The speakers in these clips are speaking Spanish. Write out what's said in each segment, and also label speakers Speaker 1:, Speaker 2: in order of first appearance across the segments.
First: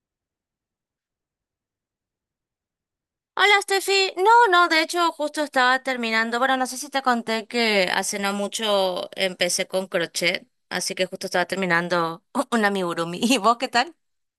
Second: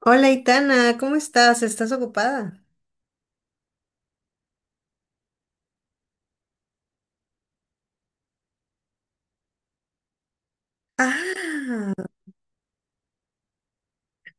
Speaker 1: Hola, Itana, ¿cómo estás? ¿Estás ocupada?
Speaker 2: Hola, Steffi. No, no, de hecho justo estaba terminando. Bueno, no sé si te conté que hace no mucho empecé con crochet, así que justo estaba
Speaker 1: Ah,
Speaker 2: terminando un amigurumi. ¿Y vos qué tal?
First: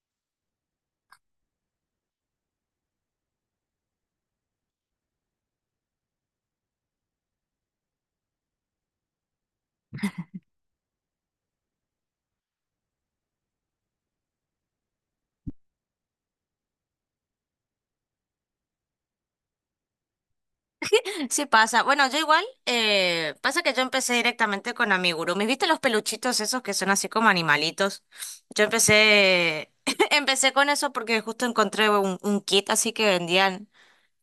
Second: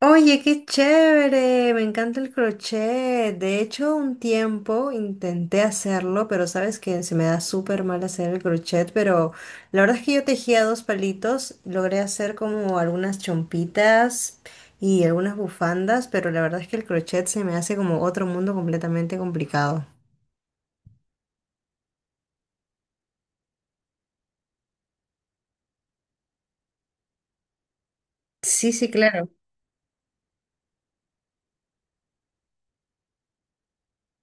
Speaker 1: oye, qué chévere, me encanta el crochet. De hecho, un tiempo intenté hacerlo, pero sabes que se me da súper mal hacer el crochet, pero la verdad es que yo tejía dos palitos, logré hacer como algunas chompitas y algunas bufandas, pero la verdad es que el crochet se me hace como otro mundo completamente complicado.
Speaker 2: Sí, pasa. Bueno, yo igual, pasa que yo empecé directamente con amigurumis. ¿Viste los peluchitos esos que son así como animalitos? Yo
Speaker 1: Sí, sí, claro.
Speaker 2: empecé, empecé con eso porque justo encontré un kit así que vendían.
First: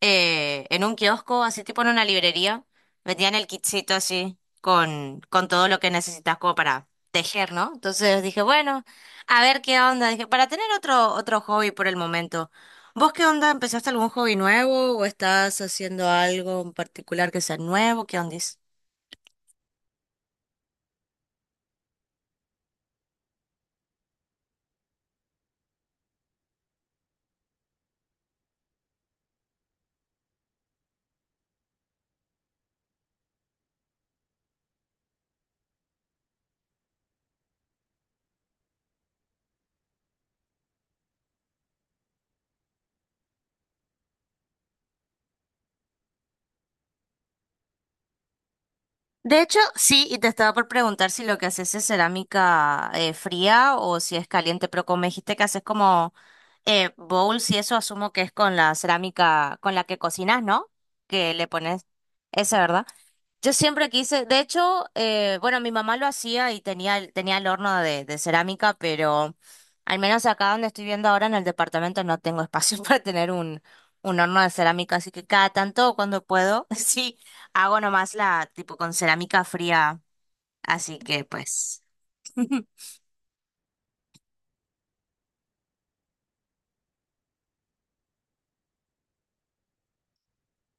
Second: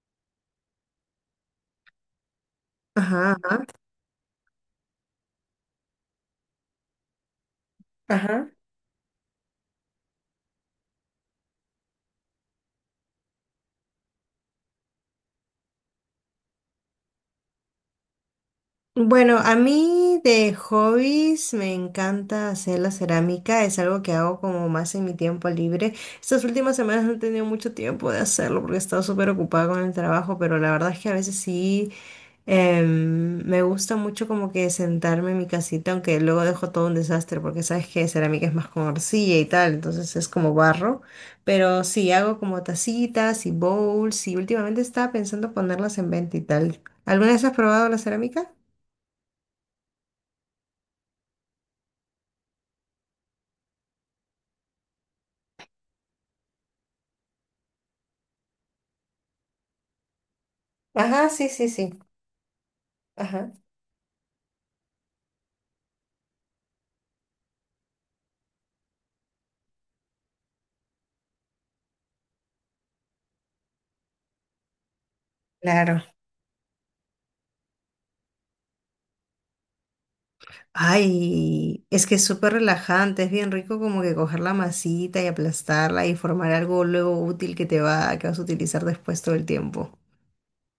Speaker 2: Eh, en un kiosco, así tipo en una librería, vendían
Speaker 1: Ajá,
Speaker 2: el
Speaker 1: ajá.
Speaker 2: kitcito así con todo lo que necesitas como para tejer, ¿no? Entonces dije,
Speaker 1: Ajá.
Speaker 2: bueno, a ver qué onda. Dije, para tener otro hobby por el momento. ¿Vos qué onda? ¿Empezaste algún hobby nuevo o estás haciendo algo en particular que sea nuevo? ¿Qué onda?
Speaker 1: Bueno, a mí de hobbies me encanta hacer la cerámica, es algo que hago como más en mi tiempo libre. Estas últimas semanas no he tenido mucho tiempo de hacerlo porque he estado súper ocupada con el trabajo, pero la verdad es que a veces sí me gusta mucho como que sentarme en mi casita, aunque luego dejo todo un desastre porque sabes que cerámica es más con arcilla y tal, entonces es como barro. Pero sí, hago como tacitas y bowls y últimamente estaba pensando ponerlas en venta y tal. ¿Alguna vez has probado la cerámica?
Speaker 2: De hecho, sí, y te estaba por preguntar si lo que haces es cerámica fría o si es caliente, pero como me dijiste que haces como bowls y eso, asumo que es con la cerámica con la que cocinas, ¿no?
Speaker 1: Ajá,
Speaker 2: Que le
Speaker 1: sí, sí,
Speaker 2: pones
Speaker 1: sí.
Speaker 2: esa, ¿verdad?
Speaker 1: Ajá.
Speaker 2: Yo siempre quise, de hecho, bueno, mi mamá lo hacía y tenía el horno de cerámica, pero al menos acá donde estoy viendo ahora en el departamento no tengo espacio para tener un horno de cerámica, así que cada tanto
Speaker 1: Claro.
Speaker 2: cuando puedo, sí, hago nomás la tipo con cerámica fría, así que pues...
Speaker 1: Ay, es que es súper relajante, es bien rico como que coger la masita y aplastarla y formar algo luego útil que te va, que vas a utilizar después todo el tiempo.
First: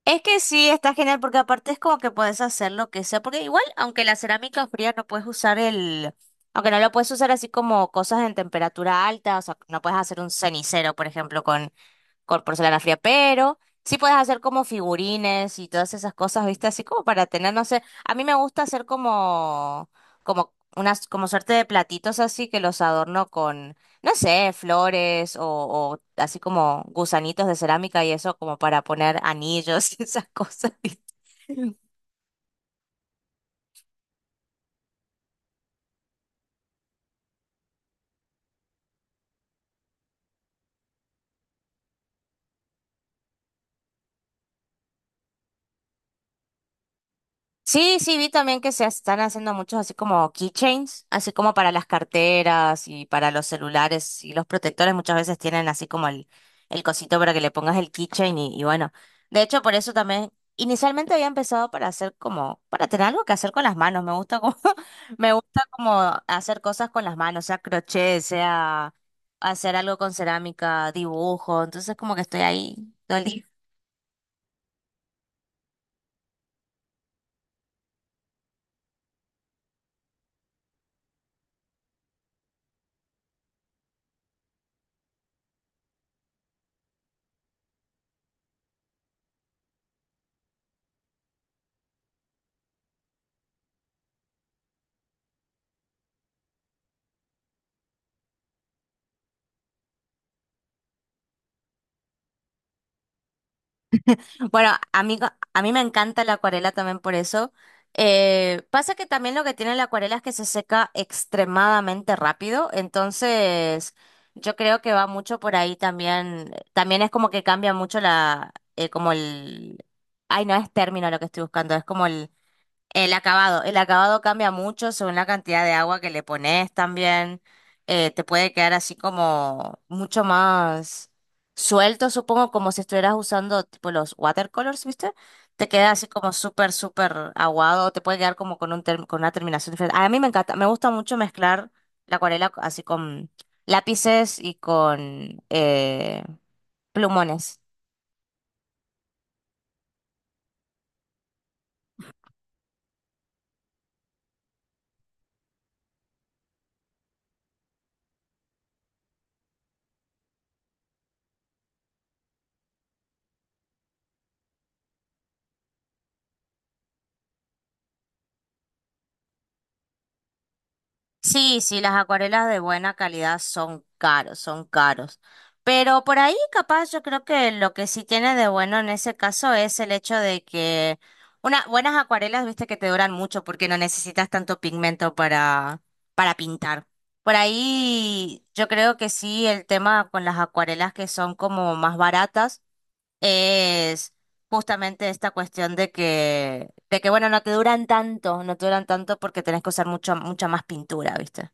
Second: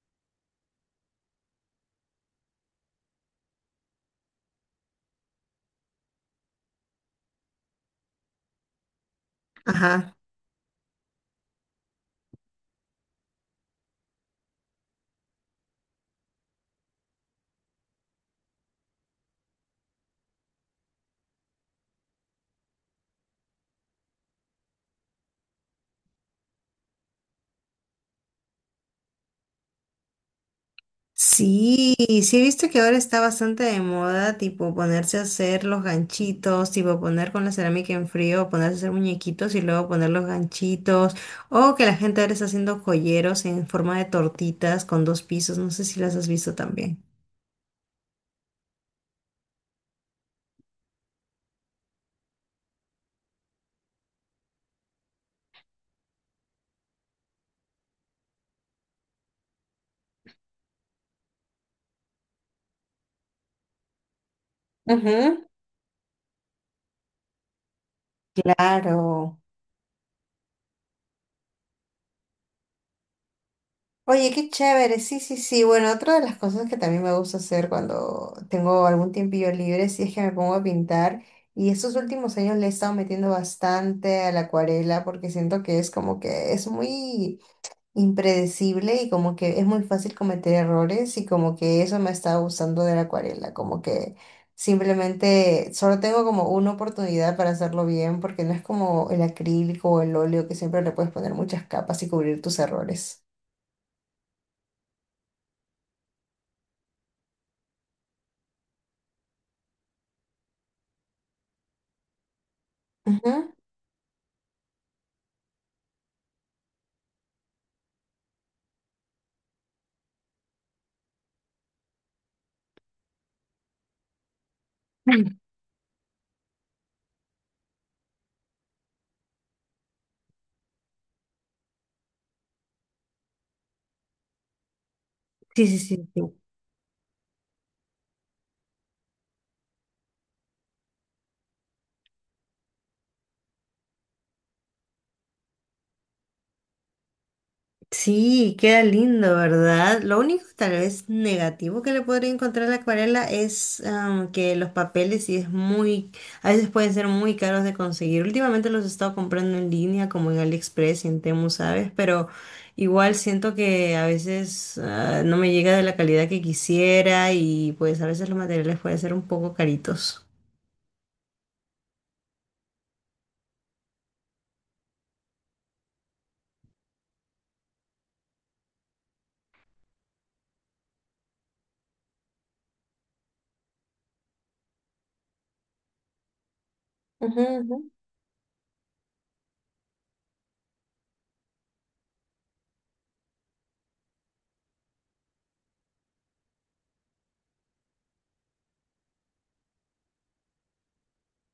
Speaker 2: Es que sí, está genial porque aparte es como que puedes hacer lo que sea, porque igual, aunque no lo puedes usar así como cosas en temperatura alta, o sea, no puedes
Speaker 1: Ajá.
Speaker 2: hacer un cenicero, por ejemplo, con porcelana fría, pero sí puedes hacer como figurines y todas esas cosas, ¿viste? Así como para tener, no sé, a mí me gusta hacer como unas, como suerte de platitos así que los adorno con, no sé, flores o así como gusanitos de cerámica y eso como para poner anillos y esas cosas, ¿viste?
Speaker 1: Sí, sí he visto que ahora está bastante de moda, tipo ponerse a hacer los ganchitos, tipo poner con la cerámica en frío, ponerse a hacer muñequitos y luego poner los ganchitos, o que la gente ahora está haciendo joyeros en forma de tortitas con dos pisos, no sé si las has visto también.
Speaker 2: Sí, sí, vi también que se están haciendo muchos así como keychains, así como para las carteras y para los celulares y los protectores muchas veces tienen así como el cosito para que le pongas el keychain y bueno, de hecho por eso también inicialmente había empezado para hacer como, para tener algo que hacer con las manos, me gusta como, me gusta como hacer cosas con las manos, sea crochet, sea
Speaker 1: Claro.
Speaker 2: hacer algo con cerámica, dibujo, entonces como que estoy ahí todo el día.
Speaker 1: Oye, qué chévere. Sí, sí, sí. Bueno, otra de las cosas que también me gusta hacer cuando tengo algún tiempillo libre, sí es que me pongo a pintar. Y estos últimos años le he estado metiendo bastante a la acuarela porque siento que es como que es muy impredecible y como que es muy fácil cometer errores y como que eso me está gustando de la acuarela, como que simplemente solo tengo como una oportunidad para hacerlo bien porque no es como el acrílico o el óleo que siempre le puedes poner muchas capas y cubrir tus errores.
Speaker 2: Bueno, a mí me encanta la acuarela también por eso. Pasa que también lo que tiene la acuarela es que se seca extremadamente rápido,
Speaker 1: Ujú.
Speaker 2: entonces yo creo que va mucho por ahí también. También es como que cambia mucho ay, no es término lo que estoy buscando, es como el acabado cambia mucho según la cantidad de agua que le pones también. Te puede quedar así como mucho más suelto, supongo, como si estuvieras usando tipo los watercolors, ¿viste?
Speaker 1: Sí,
Speaker 2: Te
Speaker 1: sí,
Speaker 2: queda así
Speaker 1: sí,
Speaker 2: como
Speaker 1: sí.
Speaker 2: súper, súper aguado, te puede quedar como con un con una terminación diferente. A mí me encanta, me gusta mucho mezclar la acuarela así con lápices y con plumones.
Speaker 1: Sí, queda lindo, ¿verdad? Lo único tal vez negativo que le podría encontrar a la acuarela es que los papeles sí es muy, a veces pueden ser muy caros de conseguir. Últimamente los he estado comprando en línea, como en AliExpress y en Temu, ¿sabes? Pero igual siento que a veces no me llega de la calidad que quisiera y pues a veces los materiales pueden ser un poco caritos.
Speaker 2: Sí, sí, las acuarelas de buena calidad son caros, son caros. Pero por ahí capaz yo creo que lo que sí tiene de bueno en ese caso es el hecho de que unas buenas acuarelas, viste que te duran mucho porque no necesitas tanto pigmento para pintar. Por
Speaker 1: Ujú, ujú.
Speaker 2: ahí yo creo que sí, el tema con las acuarelas que son como más baratas es justamente esta cuestión de que, bueno, no te duran tanto, no te duran tanto porque tenés que usar mucho, mucha más pintura, ¿viste?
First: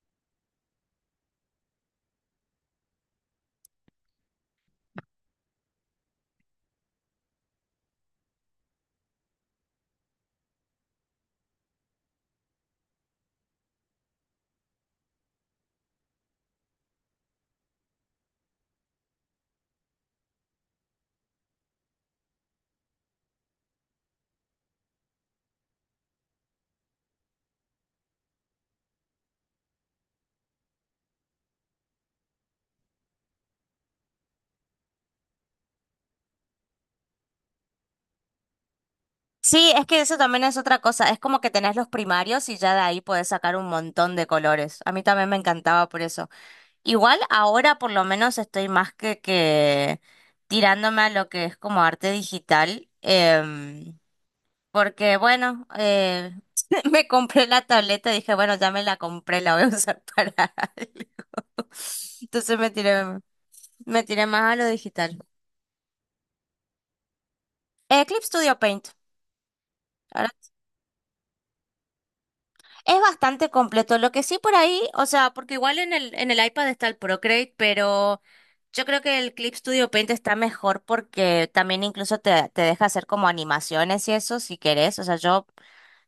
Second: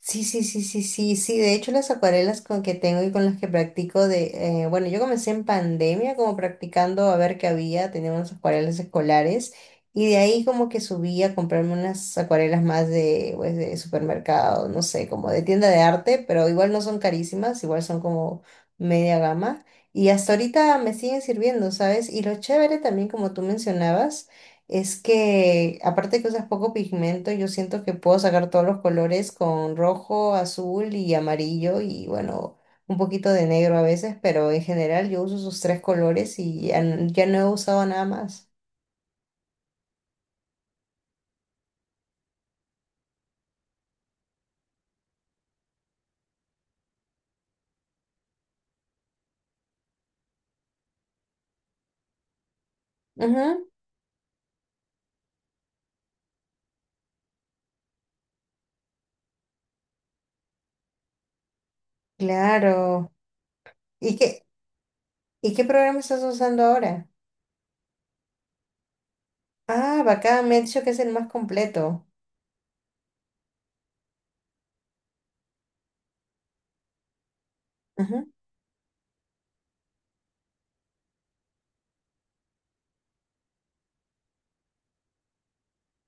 Speaker 1: Sí, sí, sí, sí, sí, sí. De hecho, las acuarelas con que tengo y con las que practico bueno, yo comencé en pandemia como practicando a ver qué había, tenía unas acuarelas escolares y de ahí como que subí a comprarme unas acuarelas más de, pues, de supermercado, no sé, como de tienda de arte, pero igual no son carísimas, igual son como media gama y hasta ahorita me siguen sirviendo, ¿sabes? Y lo chévere también, como tú mencionabas. Es que, aparte que usas poco pigmento, yo siento que puedo sacar todos los colores con rojo, azul y amarillo y bueno, un poquito de negro a veces, pero en general yo uso esos tres colores y ya, ya no he usado nada más.
Speaker 2: Sí, es que eso también es otra cosa, es como que tenés los primarios y ya de ahí podés sacar un montón de colores. A mí también me encantaba por eso. Igual ahora por lo menos estoy más que tirándome a lo que es como arte digital.
Speaker 1: Ujú,
Speaker 2: Porque bueno, me compré la tableta, dije, bueno, ya me la compré, la voy a usar para algo. Entonces
Speaker 1: claro.
Speaker 2: me
Speaker 1: ¿Y
Speaker 2: tiré más
Speaker 1: qué,
Speaker 2: a lo digital.
Speaker 1: y qué programa estás usando ahora?
Speaker 2: Eclipse Studio Paint.
Speaker 1: Ah,
Speaker 2: Ahora,
Speaker 1: bacán, me ha dicho que es el más completo.
Speaker 2: es bastante completo. Lo que sí por ahí, o sea, porque igual en el iPad está el Procreate, pero
Speaker 1: Ujú,
Speaker 2: yo creo que el Clip Studio Paint está mejor porque también incluso te, te deja hacer como animaciones y eso si querés. O sea, yo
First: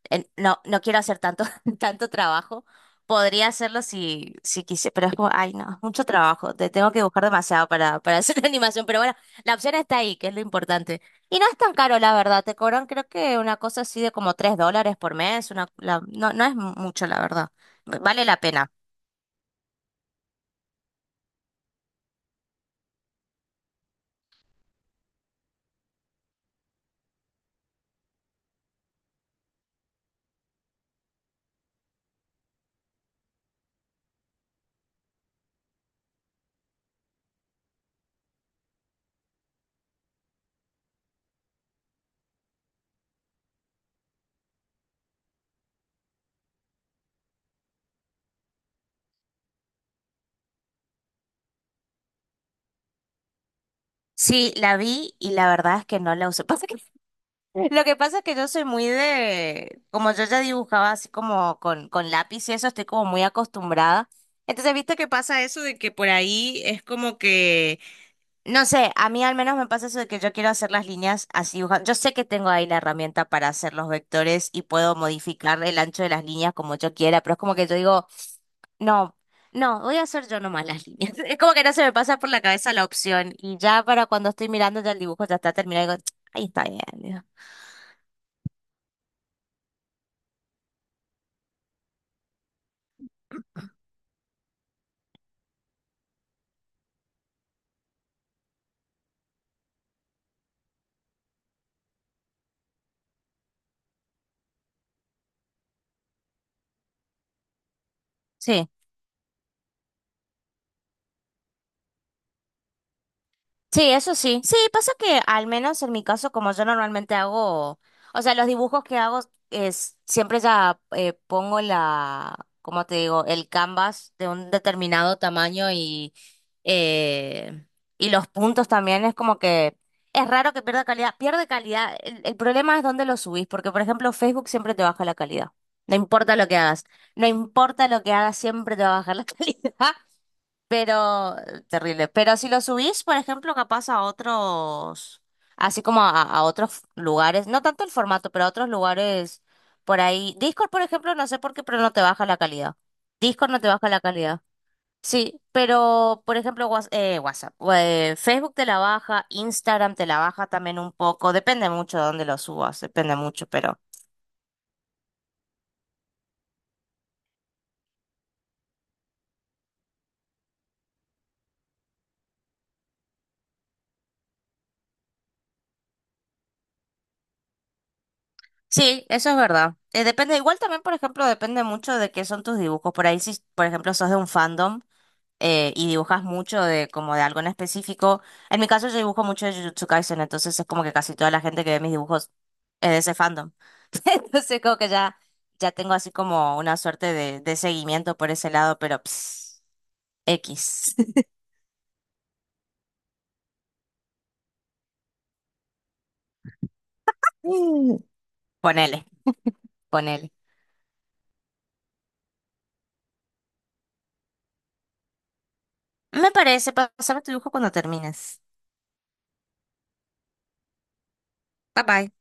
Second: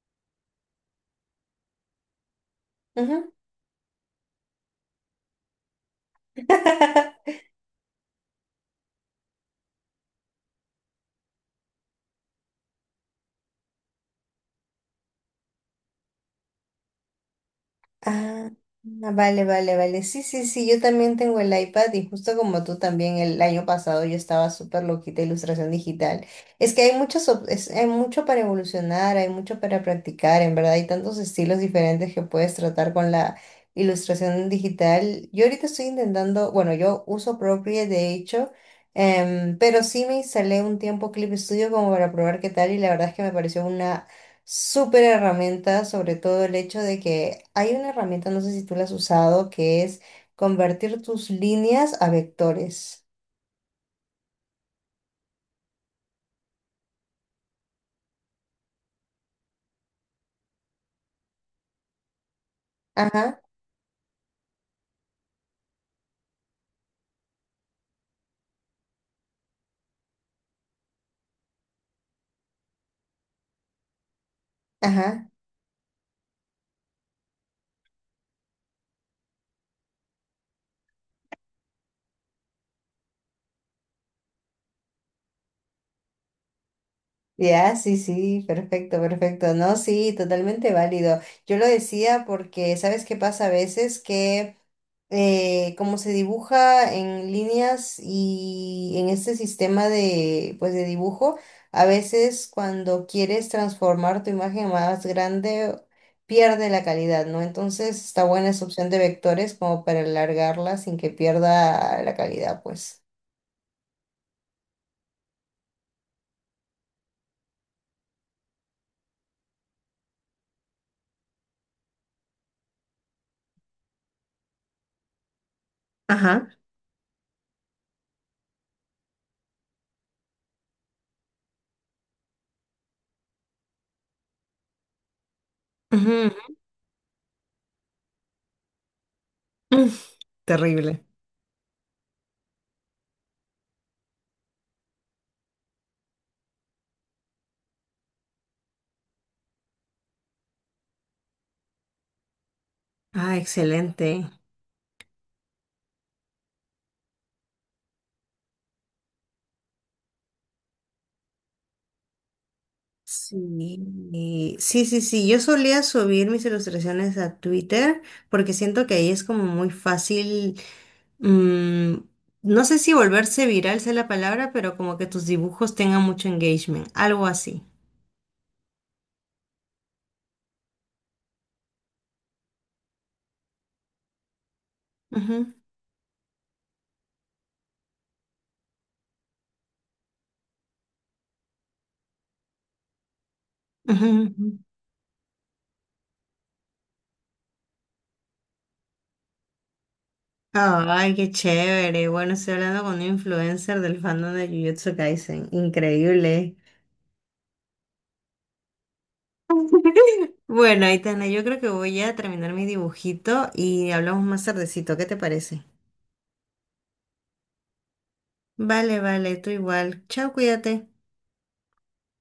Speaker 2: no quiero hacer tanto, tanto trabajo.
Speaker 1: ujú.
Speaker 2: Podría hacerlo si, si quise, pero es como, ay, no, es mucho trabajo. Te tengo que buscar demasiado para hacer la animación. Pero bueno, la opción está ahí, que es lo importante. Y no es tan caro, la verdad. Te cobran, creo que una cosa así de como $3 por mes. No es mucho, la verdad. Vale la
Speaker 1: Ah,
Speaker 2: pena.
Speaker 1: ah, vale, vale, vale. Sí, sí, sí, yo también tengo el iPad y justo como tú también el año pasado yo estaba súper loquita de ilustración digital. Es que hay muchos, hay mucho para evolucionar, hay mucho para practicar, en verdad hay tantos estilos diferentes que puedes tratar con la ilustración digital. Yo ahorita estoy intentando, bueno, yo uso Procreate de hecho, pero sí me instalé un tiempo Clip Studio como para probar qué tal y la verdad es que me pareció una súper herramienta, sobre todo el hecho de que hay una herramienta, no sé si tú la has usado, que es convertir tus líneas a vectores.
Speaker 2: Sí, la vi y la verdad es que no la usé. Pasa que lo que pasa es que yo soy muy de, como yo ya dibujaba así como con lápiz y eso, estoy como muy
Speaker 1: Ajá,
Speaker 2: acostumbrada. Entonces, ¿viste que pasa eso de que por ahí es como que, no sé, a mí al menos me pasa eso de que yo quiero hacer las líneas así dibujando? Yo sé que tengo ahí la herramienta para hacer los vectores y puedo
Speaker 1: ajá.
Speaker 2: modificar el ancho de las líneas como yo quiera, pero es como que yo digo, no, no, voy a hacer yo nomás las líneas. Es como que no se me pasa por la cabeza la opción y ya para cuando estoy mirando ya el dibujo ya está terminado y digo, ahí está bien. Digo,
Speaker 1: Ya, sí, sí, perfecto, perfecto. No, sí, totalmente válido. Yo lo decía porque, ¿sabes qué pasa a veces? Que como se dibuja en líneas y en este sistema de, pues, de dibujo, a veces cuando quieres transformar tu imagen más grande, pierde la calidad, ¿no? Entonces está buena esa
Speaker 2: sí.
Speaker 1: opción de vectores como para alargarla sin que pierda la calidad, pues.
Speaker 2: Sí, eso sí. Sí, pasa que al menos en mi caso, como yo normalmente hago, o sea, los dibujos que hago es siempre ya ¿cómo te digo? El canvas de un determinado tamaño
Speaker 1: Ajá.
Speaker 2: eh, y los puntos también es como que es raro que pierda calidad. Pierde calidad. El problema es dónde lo subís, porque por ejemplo Facebook siempre te baja la calidad. No
Speaker 1: Ujú.
Speaker 2: importa lo que hagas, no importa lo que hagas, siempre te va a bajar la calidad.
Speaker 1: Mm. Terrible.
Speaker 2: Pero, terrible. Pero si lo subís, por ejemplo, capaz a otros, así como a otros lugares, no tanto el formato, pero a otros lugares por ahí. Discord, por ejemplo, no sé por qué, pero no te baja la calidad.
Speaker 1: Ah,
Speaker 2: Discord no te baja la
Speaker 1: excelente.
Speaker 2: calidad. Sí, pero, por ejemplo, WhatsApp, Facebook te la baja, Instagram te la baja también un poco. Depende mucho de dónde lo subas, depende mucho, pero.
Speaker 1: Sí, sí, sí, sí. Yo solía subir mis ilustraciones a Twitter porque siento que ahí es como muy fácil. mm, no sé si volverse viral sea la palabra, pero como que tus dibujos tengan mucho engagement, algo así.
Speaker 2: Sí, eso es verdad. Depende, igual también, por ejemplo, depende mucho de qué son tus dibujos. Por ahí, si, por ejemplo, sos de un fandom.
Speaker 1: Ujú,
Speaker 2: Eh, y dibujas mucho de como de algo en específico. En mi caso yo dibujo mucho de Jujutsu Kaisen, entonces es como que casi toda la gente que ve mis dibujos es de ese fandom.
Speaker 1: ujú, ujú.
Speaker 2: Entonces como que ya, ya tengo así como una suerte de seguimiento por ese lado, pero ps, X.
Speaker 1: Ay, qué chévere. Bueno, estoy hablando con un influencer del fandom de Jujutsu Kaisen. Increíble.
Speaker 2: Mm. Ponele, ponele.
Speaker 1: Bueno, Aitana, yo creo que voy a terminar mi dibujito y hablamos más tardecito. ¿Qué te parece?
Speaker 2: Me parece, pásame tu dibujo cuando termines.
Speaker 1: Vale, vale, tú igual. Chao, cuídate.
Speaker 2: Bye bye.